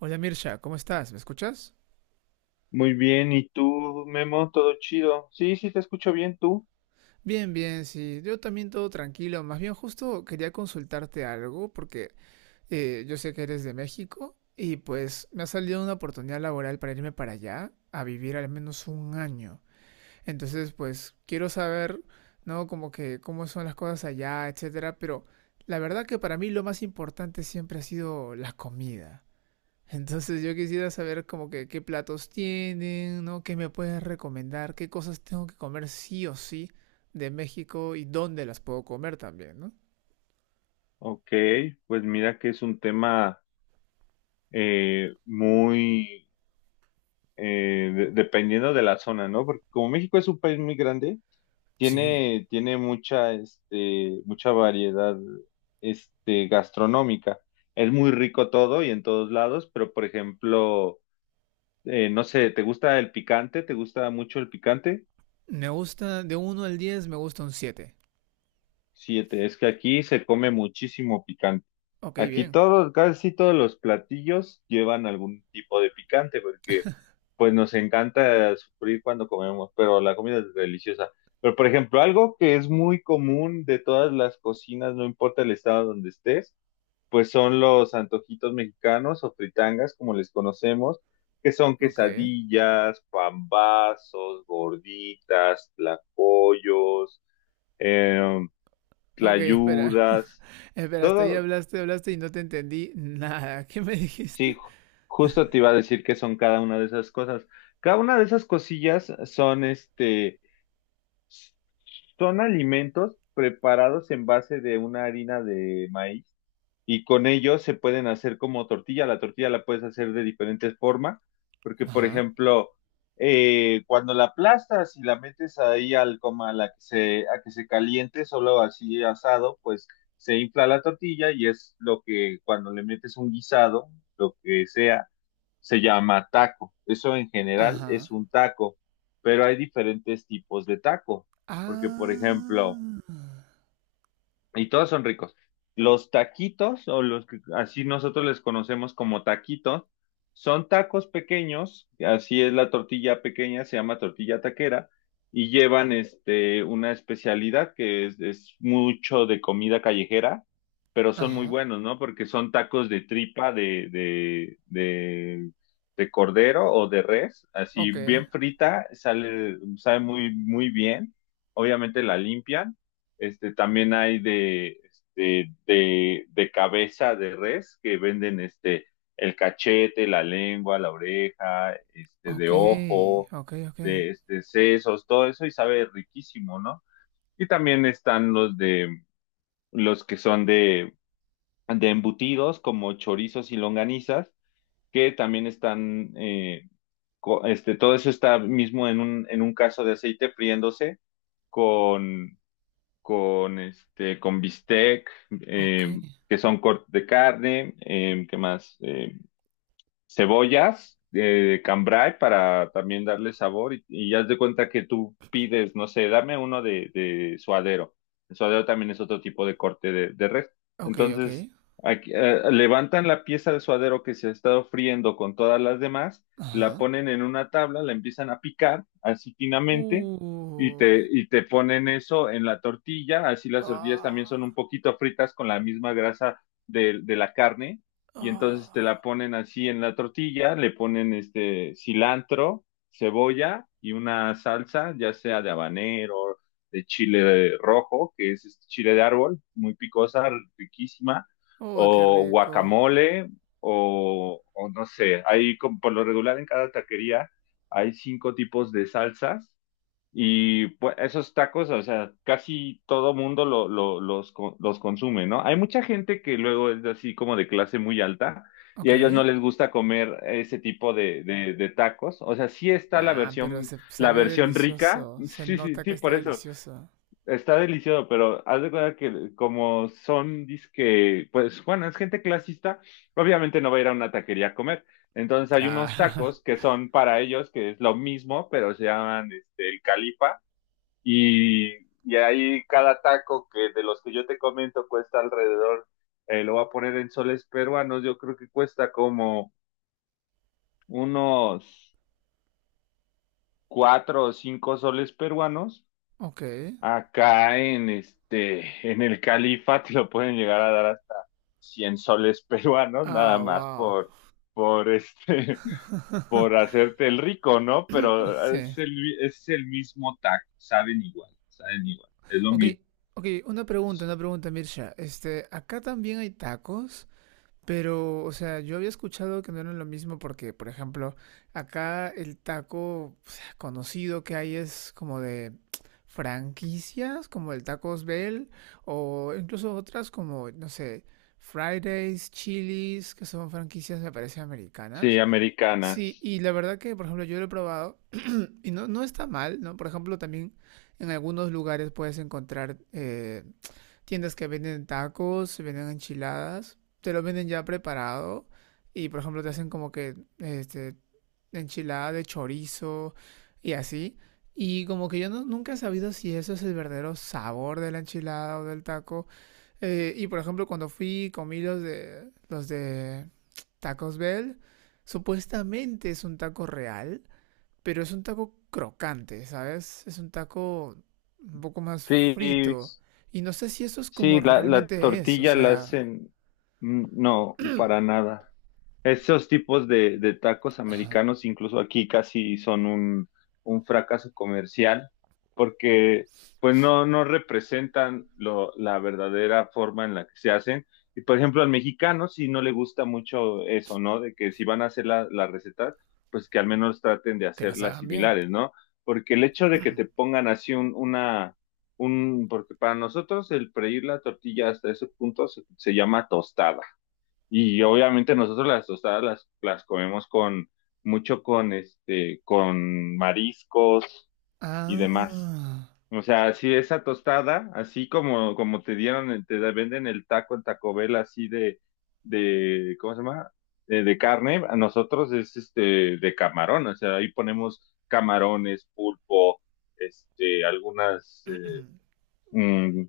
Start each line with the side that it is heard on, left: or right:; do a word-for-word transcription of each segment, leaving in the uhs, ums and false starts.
right: Hola Mirsha, ¿cómo estás? ¿Me escuchas?
left: Muy bien, ¿y tú, Memo? ¿Todo chido? Sí, sí, te escucho bien, ¿tú?
right: Bien, bien, sí. Yo también todo tranquilo. Más bien justo quería consultarte algo porque eh, yo sé que eres de México y pues me ha salido una oportunidad laboral para irme para allá a vivir al menos un año. Entonces pues quiero saber, ¿no? Como que cómo son las cosas allá, etcétera. Pero la verdad que para mí lo más importante siempre ha sido la comida. Entonces yo quisiera saber como que qué platos tienen, ¿no? ¿Qué me puedes recomendar? ¿Qué cosas tengo que comer sí o sí de México y dónde las puedo comer también, ¿no?
left: Ok, pues mira que es un tema eh, muy eh, de- dependiendo de la zona, ¿no? Porque como México es un país muy grande,
right: Sí.
left: tiene, tiene mucha, este, mucha variedad, este, gastronómica. Es muy rico todo y en todos lados, pero por ejemplo, eh, no sé, ¿te gusta el picante? ¿Te gusta mucho el picante?
right: Me gusta, de uno al diez me gusta un siete.
left: Sí, te- es que aquí se come muchísimo.
right: Ok,
left: Aquí
right: bien.
left: todos, casi sí todos los platillos llevan algún tipo de picante, porque pues nos encanta sufrir cuando comemos, pero la comida es deliciosa. Pero por ejemplo, algo que es muy común de todas las cocinas, no importa el estado donde estés, pues son los antojitos mexicanos o fritangas, como les conocemos, que son
right: Ok.
left: quesadillas, pambazos, gorditas, tlacoyos, eh,
right: Ok, espera.
left: tlayudas,
right: Espera, hasta ahí
left: todo.
right: hablaste, hablaste y no te entendí nada. ¿Qué me
left: Sí,
right: dijiste?
left: ju- justo te iba a decir que son cada una de esas cosas. Cada una de esas cosillas son este, son alimentos preparados en base de una harina de maíz y con ellos se pueden hacer como tortilla. La tortilla la puedes hacer de diferentes formas, porque por
right: Ajá.
left: ejemplo, eh, cuando la aplastas y la metes ahí al coma a la que se, a que se caliente, solo así asado, pues se infla la tortilla y es lo que cuando le metes un guisado, lo que sea se llama taco. Eso en general
right: Ajá.
left: es un taco, pero hay diferentes tipos de taco, porque por ejemplo,
right: Ah.
left: y todos son ricos. Los taquitos, o los que así nosotros les conocemos como taquitos, son tacos pequeños, así es la tortilla pequeña, se llama tortilla taquera, y llevan este, una especialidad que es, es mucho de comida callejera, pero son muy
right: Ajá.
left: buenos, ¿no? Porque son tacos de tripa, de, de, de, de cordero o de res, así
right: Ok.
left: bien frita, sale, sabe muy, muy bien, obviamente la limpian este, también hay de, este, de, de cabeza de res que venden este, el cachete, la lengua, la oreja, este,
right: Ok.
left: de ojo,
right: Ok, ok.
left: de este, sesos, todo eso y sabe riquísimo, ¿no? Y también están los de los que son de, de embutidos como chorizos y longanizas, que también están, eh, co- este, todo eso está mismo en un, en un caso de aceite friéndose con con este, con bistec,
right: Ok.
left: eh, que son cortes de carne, eh, ¿qué más? Eh, cebollas de cambray para también darle sabor y, y haz de cuenta que tú pides, no sé, dame uno de, de suadero. El suadero también es otro tipo de corte de, de res.
right: Ok, ok.
left: Entonces, aquí, eh, levantan la pieza de suadero que se ha estado friendo con todas las demás, la
right: Ajá.
left: ponen en una tabla, la empiezan a picar así finamente. Y te,
right: Uh.
left: y te ponen eso en la tortilla, así las tortillas también
right: Ah.
left: son un poquito fritas con la misma grasa de de la carne, y entonces te
right: Ah.
left: la ponen así en la tortilla, le ponen este cilantro, cebolla y una salsa, ya sea de habanero, de chile rojo, que es este chile de árbol, muy picosa, riquísima,
right: Uy, qué
left: o
right: rico.
left: guacamole, o, o no sé, hay como por lo regular en cada taquería hay cinco tipos de salsas y pues, esos tacos, o sea, casi todo mundo lo, lo- los, co- los consume, ¿no? Hay mucha gente que luego es así como de clase muy alta y
right: Ok.
left: a ellos no les gusta comer ese tipo de, de, de tacos. O sea, sí está la
right: Nah, pero
left: versión,
right: se
left: la
right: sabe
left: versión rica,
right: delicioso. Se
left: sí, sí,
right: nota que
left: sí,
right: está
left: por eso,
right: delicioso.
left: está delicioso, pero haz de cuenta que como son, dizque, pues bueno, es gente clasista, obviamente no va a ir a una taquería a comer. Entonces hay unos
right: Claro.
left: tacos que son para ellos, que es lo mismo, pero se llaman este, el Califa. Y, y ahí cada taco que de los que yo te comento cuesta alrededor, eh, lo voy a poner en soles peruanos, yo creo que cuesta como unos cuatro o cinco soles peruanos.
right: Ok.
left: Acá en este, en el Califa te lo pueden llegar a dar hasta cien soles peruanos, nada
right: Ah,
left: más
right: wow.
left: por, por este, por hacerte el rico, ¿no? Pero es
right: Sí.
left: el, es el mismo taco, saben igual, saben igual, es lo
right: Ok,
left: mismo.
right: ok, una pregunta, una pregunta, Mirsha. Este, ¿acá también hay tacos? Pero, o sea, yo había escuchado que no era lo mismo porque, por ejemplo, acá el taco o sea, conocido que hay es como de franquicias, como el Tacos Bell, o incluso otras como, no sé, Fridays, Chili's, que son franquicias, me parece,
left: Sí,
right: americanas. Sí,
left: americanas.
right: y la verdad que, por ejemplo, yo lo he probado y no, no está mal, ¿no? Por ejemplo, también en algunos lugares puedes encontrar, eh, tiendas que venden tacos, venden enchiladas, te lo venden ya preparado y por ejemplo te hacen como que este enchilada de chorizo y así. Y como que yo no- nunca he sabido si eso es el verdadero sabor de la enchilada o del taco. Eh, y por ejemplo, cuando fui comí los de los de Tacos Bell, supuestamente es un taco real, pero es un taco crocante, ¿sabes? Es un taco un poco más
left: Sí,
right: frito. Y no sé si eso es como
left: sí, la, la
right: realmente es, o
left: tortilla la
right: sea,
left: hacen, mm, no, para nada. Esos tipos de, de tacos americanos, incluso aquí casi son un, un fracaso comercial, porque pues no, no representan lo- la verdadera forma en la que se hacen. Y por ejemplo, al mexicano sí no le gusta mucho eso, ¿no? De que si van a hacer la, la receta, pues que al menos traten de
right: que las
left: hacerlas
right: hagan bien.
left: similares, ¿no? Porque el hecho de que te pongan así un, una, un, porque para nosotros el freír la tortilla hasta ese punto se se llama tostada. Y obviamente nosotros las tostadas las, las comemos con mucho con este, con mariscos y demás.
right: Ah,
left: O sea, si esa tostada, así como, como te dieron, el- te venden el taco en Taco Bell así de, de, ¿cómo se llama? De, de carne, a nosotros es este de camarón, o sea, ahí ponemos camarones, pulpo, este, algunas, eh, mm,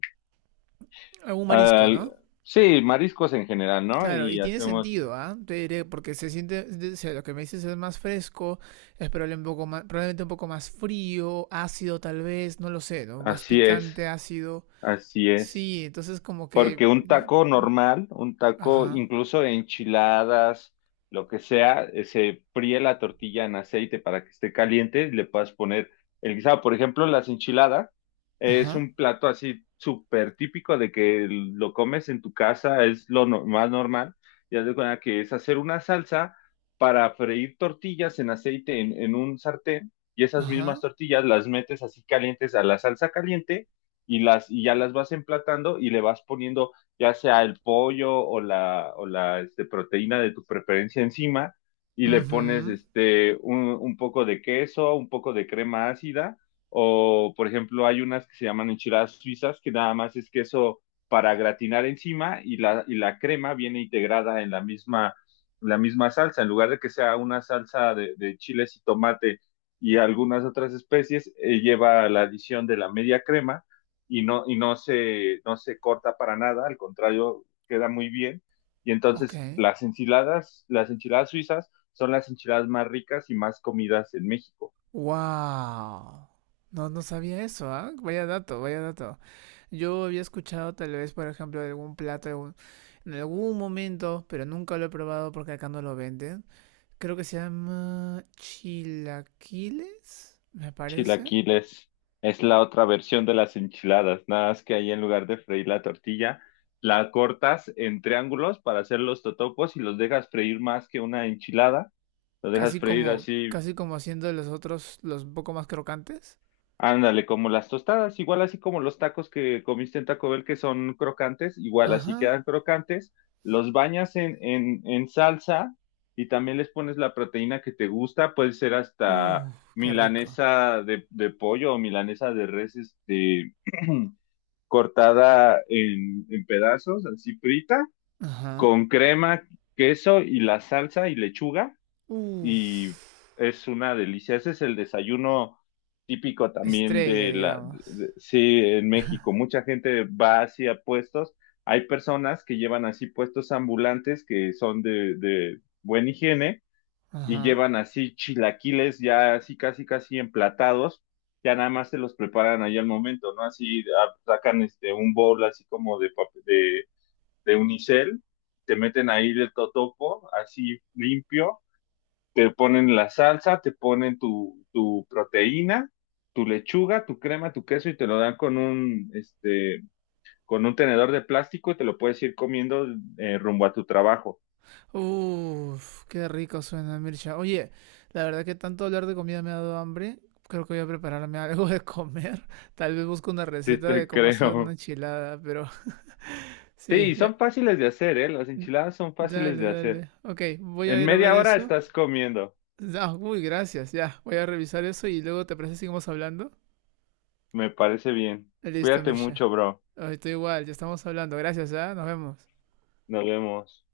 right: algún marisco,
left: al-
right: ¿no?
left: sí, mariscos en general, ¿no?
right: Claro, y
left: Y
right: tiene
left: hacemos, eh,
right: sentido, ¿ah? Te diré, porque se siente, de- o sea, lo que me dices es más fresco, es probable un poco más, probablemente un poco más frío, ácido tal vez, no lo sé, ¿no? Más
left: así es.
right: picante, ácido.
left: Así es,
right: Sí, entonces como que...
left: porque un taco normal, un taco
right: Ajá,
left: incluso de enchiladas, lo que sea, eh, se fríe la tortilla en aceite para que esté caliente, y le puedas poner el guisado. Por ejemplo, las enchiladas eh, es
right: ajá,
left: un plato así súper típico de que lo comes en tu casa, es lo no- más normal. Ya de cuenta que es hacer una salsa para freír tortillas en aceite en en un sartén y esas
right: ajá.
left: mismas tortillas las metes así calientes a la salsa caliente y las y ya las vas emplatando y le vas poniendo ya sea el pollo o la o la este, proteína de tu preferencia encima y le pones
right: Mhm,
left: este un, un poco de queso, un poco de crema ácida, o por ejemplo hay unas que se llaman enchiladas suizas que nada más es queso para gratinar encima y la y la crema viene integrada en la misma la misma salsa en lugar de que sea una salsa de, de chiles y tomate y algunas otras especies, eh, lleva la adición de la media crema y no, y no se, no se corta para nada, al contrario, queda muy bien. Y
right: ok.
left: entonces las enchiladas, las enchiladas suizas son las enchiladas más ricas y más comidas en México.
right: Wow. No, no sabía eso, ¿ah? Vaya dato, vaya dato. Yo había escuchado tal vez, por ejemplo, de algún plato algún- en algún momento, pero nunca lo he probado porque acá no lo venden. Creo que se llama chilaquiles, me parece.
left: Chilaquiles es la otra versión de las enchiladas, nada más que ahí en lugar de freír la tortilla, la cortas en triángulos para hacer los totopos y los dejas freír más que una enchilada. Los dejas
right: Casi
left: freír
right: como,
left: así.
right: casi como haciendo los otros, los un poco más crocantes.
left: Ándale, como las tostadas, igual así como los tacos que comiste en Taco Bell que son crocantes, igual así
right: Ajá.
left: quedan crocantes, los bañas en, en, en salsa y también les pones la proteína que te gusta, puede ser hasta
right: Uf, qué rico.
left: milanesa de, de pollo o milanesa de res, este, cortada en, en pedazos, así frita,
right: Ajá.
left: con crema, queso y la salsa y lechuga
right: Uf.
left: y es una delicia. Ese es el desayuno típico también
right: Estrella,
left: de la,
right: digamos.
left: de- sí, en México. Mucha gente va hacia puestos. Hay personas que llevan así puestos ambulantes que son de, de buena higiene y
right: Ajá.
left: llevan así chilaquiles ya así casi casi emplatados. Ya nada más se los preparan ahí al momento, ¿no? Así ah, sacan este un bowl así como de, pap- de, de unicel, te meten ahí el totopo, así limpio, te ponen la salsa, te ponen tu, tu proteína, tu lechuga, tu crema, tu queso y te lo dan con un, este, con un tenedor de plástico y te lo puedes ir comiendo eh, rumbo a tu trabajo.
right: Uf, qué rico suena, Mircha. Oye, la verdad que tanto hablar de comida me ha dado hambre. Creo que voy a prepararme algo de comer. Tal vez busco una
left: Sí,
right: receta de
left: te
right: cómo hacer una
left: creo.
right: enchilada, pero sí,
left: Sí,
right: ya.
left: son fáciles de hacer, ¿eh? Las enchiladas son fáciles
right: Dale,
left: de hacer.
right: dale. Ok, voy a
left: En
right: ir a ver
left: media hora
right: eso.
left: estás comiendo.
right: Ah, uy, gracias, ya. Voy a revisar eso y luego te parece que seguimos hablando.
left: Me parece bien.
right: Listo,
left: Cuídate
right: Mircha.
left: mucho, bro.
right: Ay, estoy igual, ya estamos hablando. Gracias, ya. Nos vemos.
left: Nos vemos.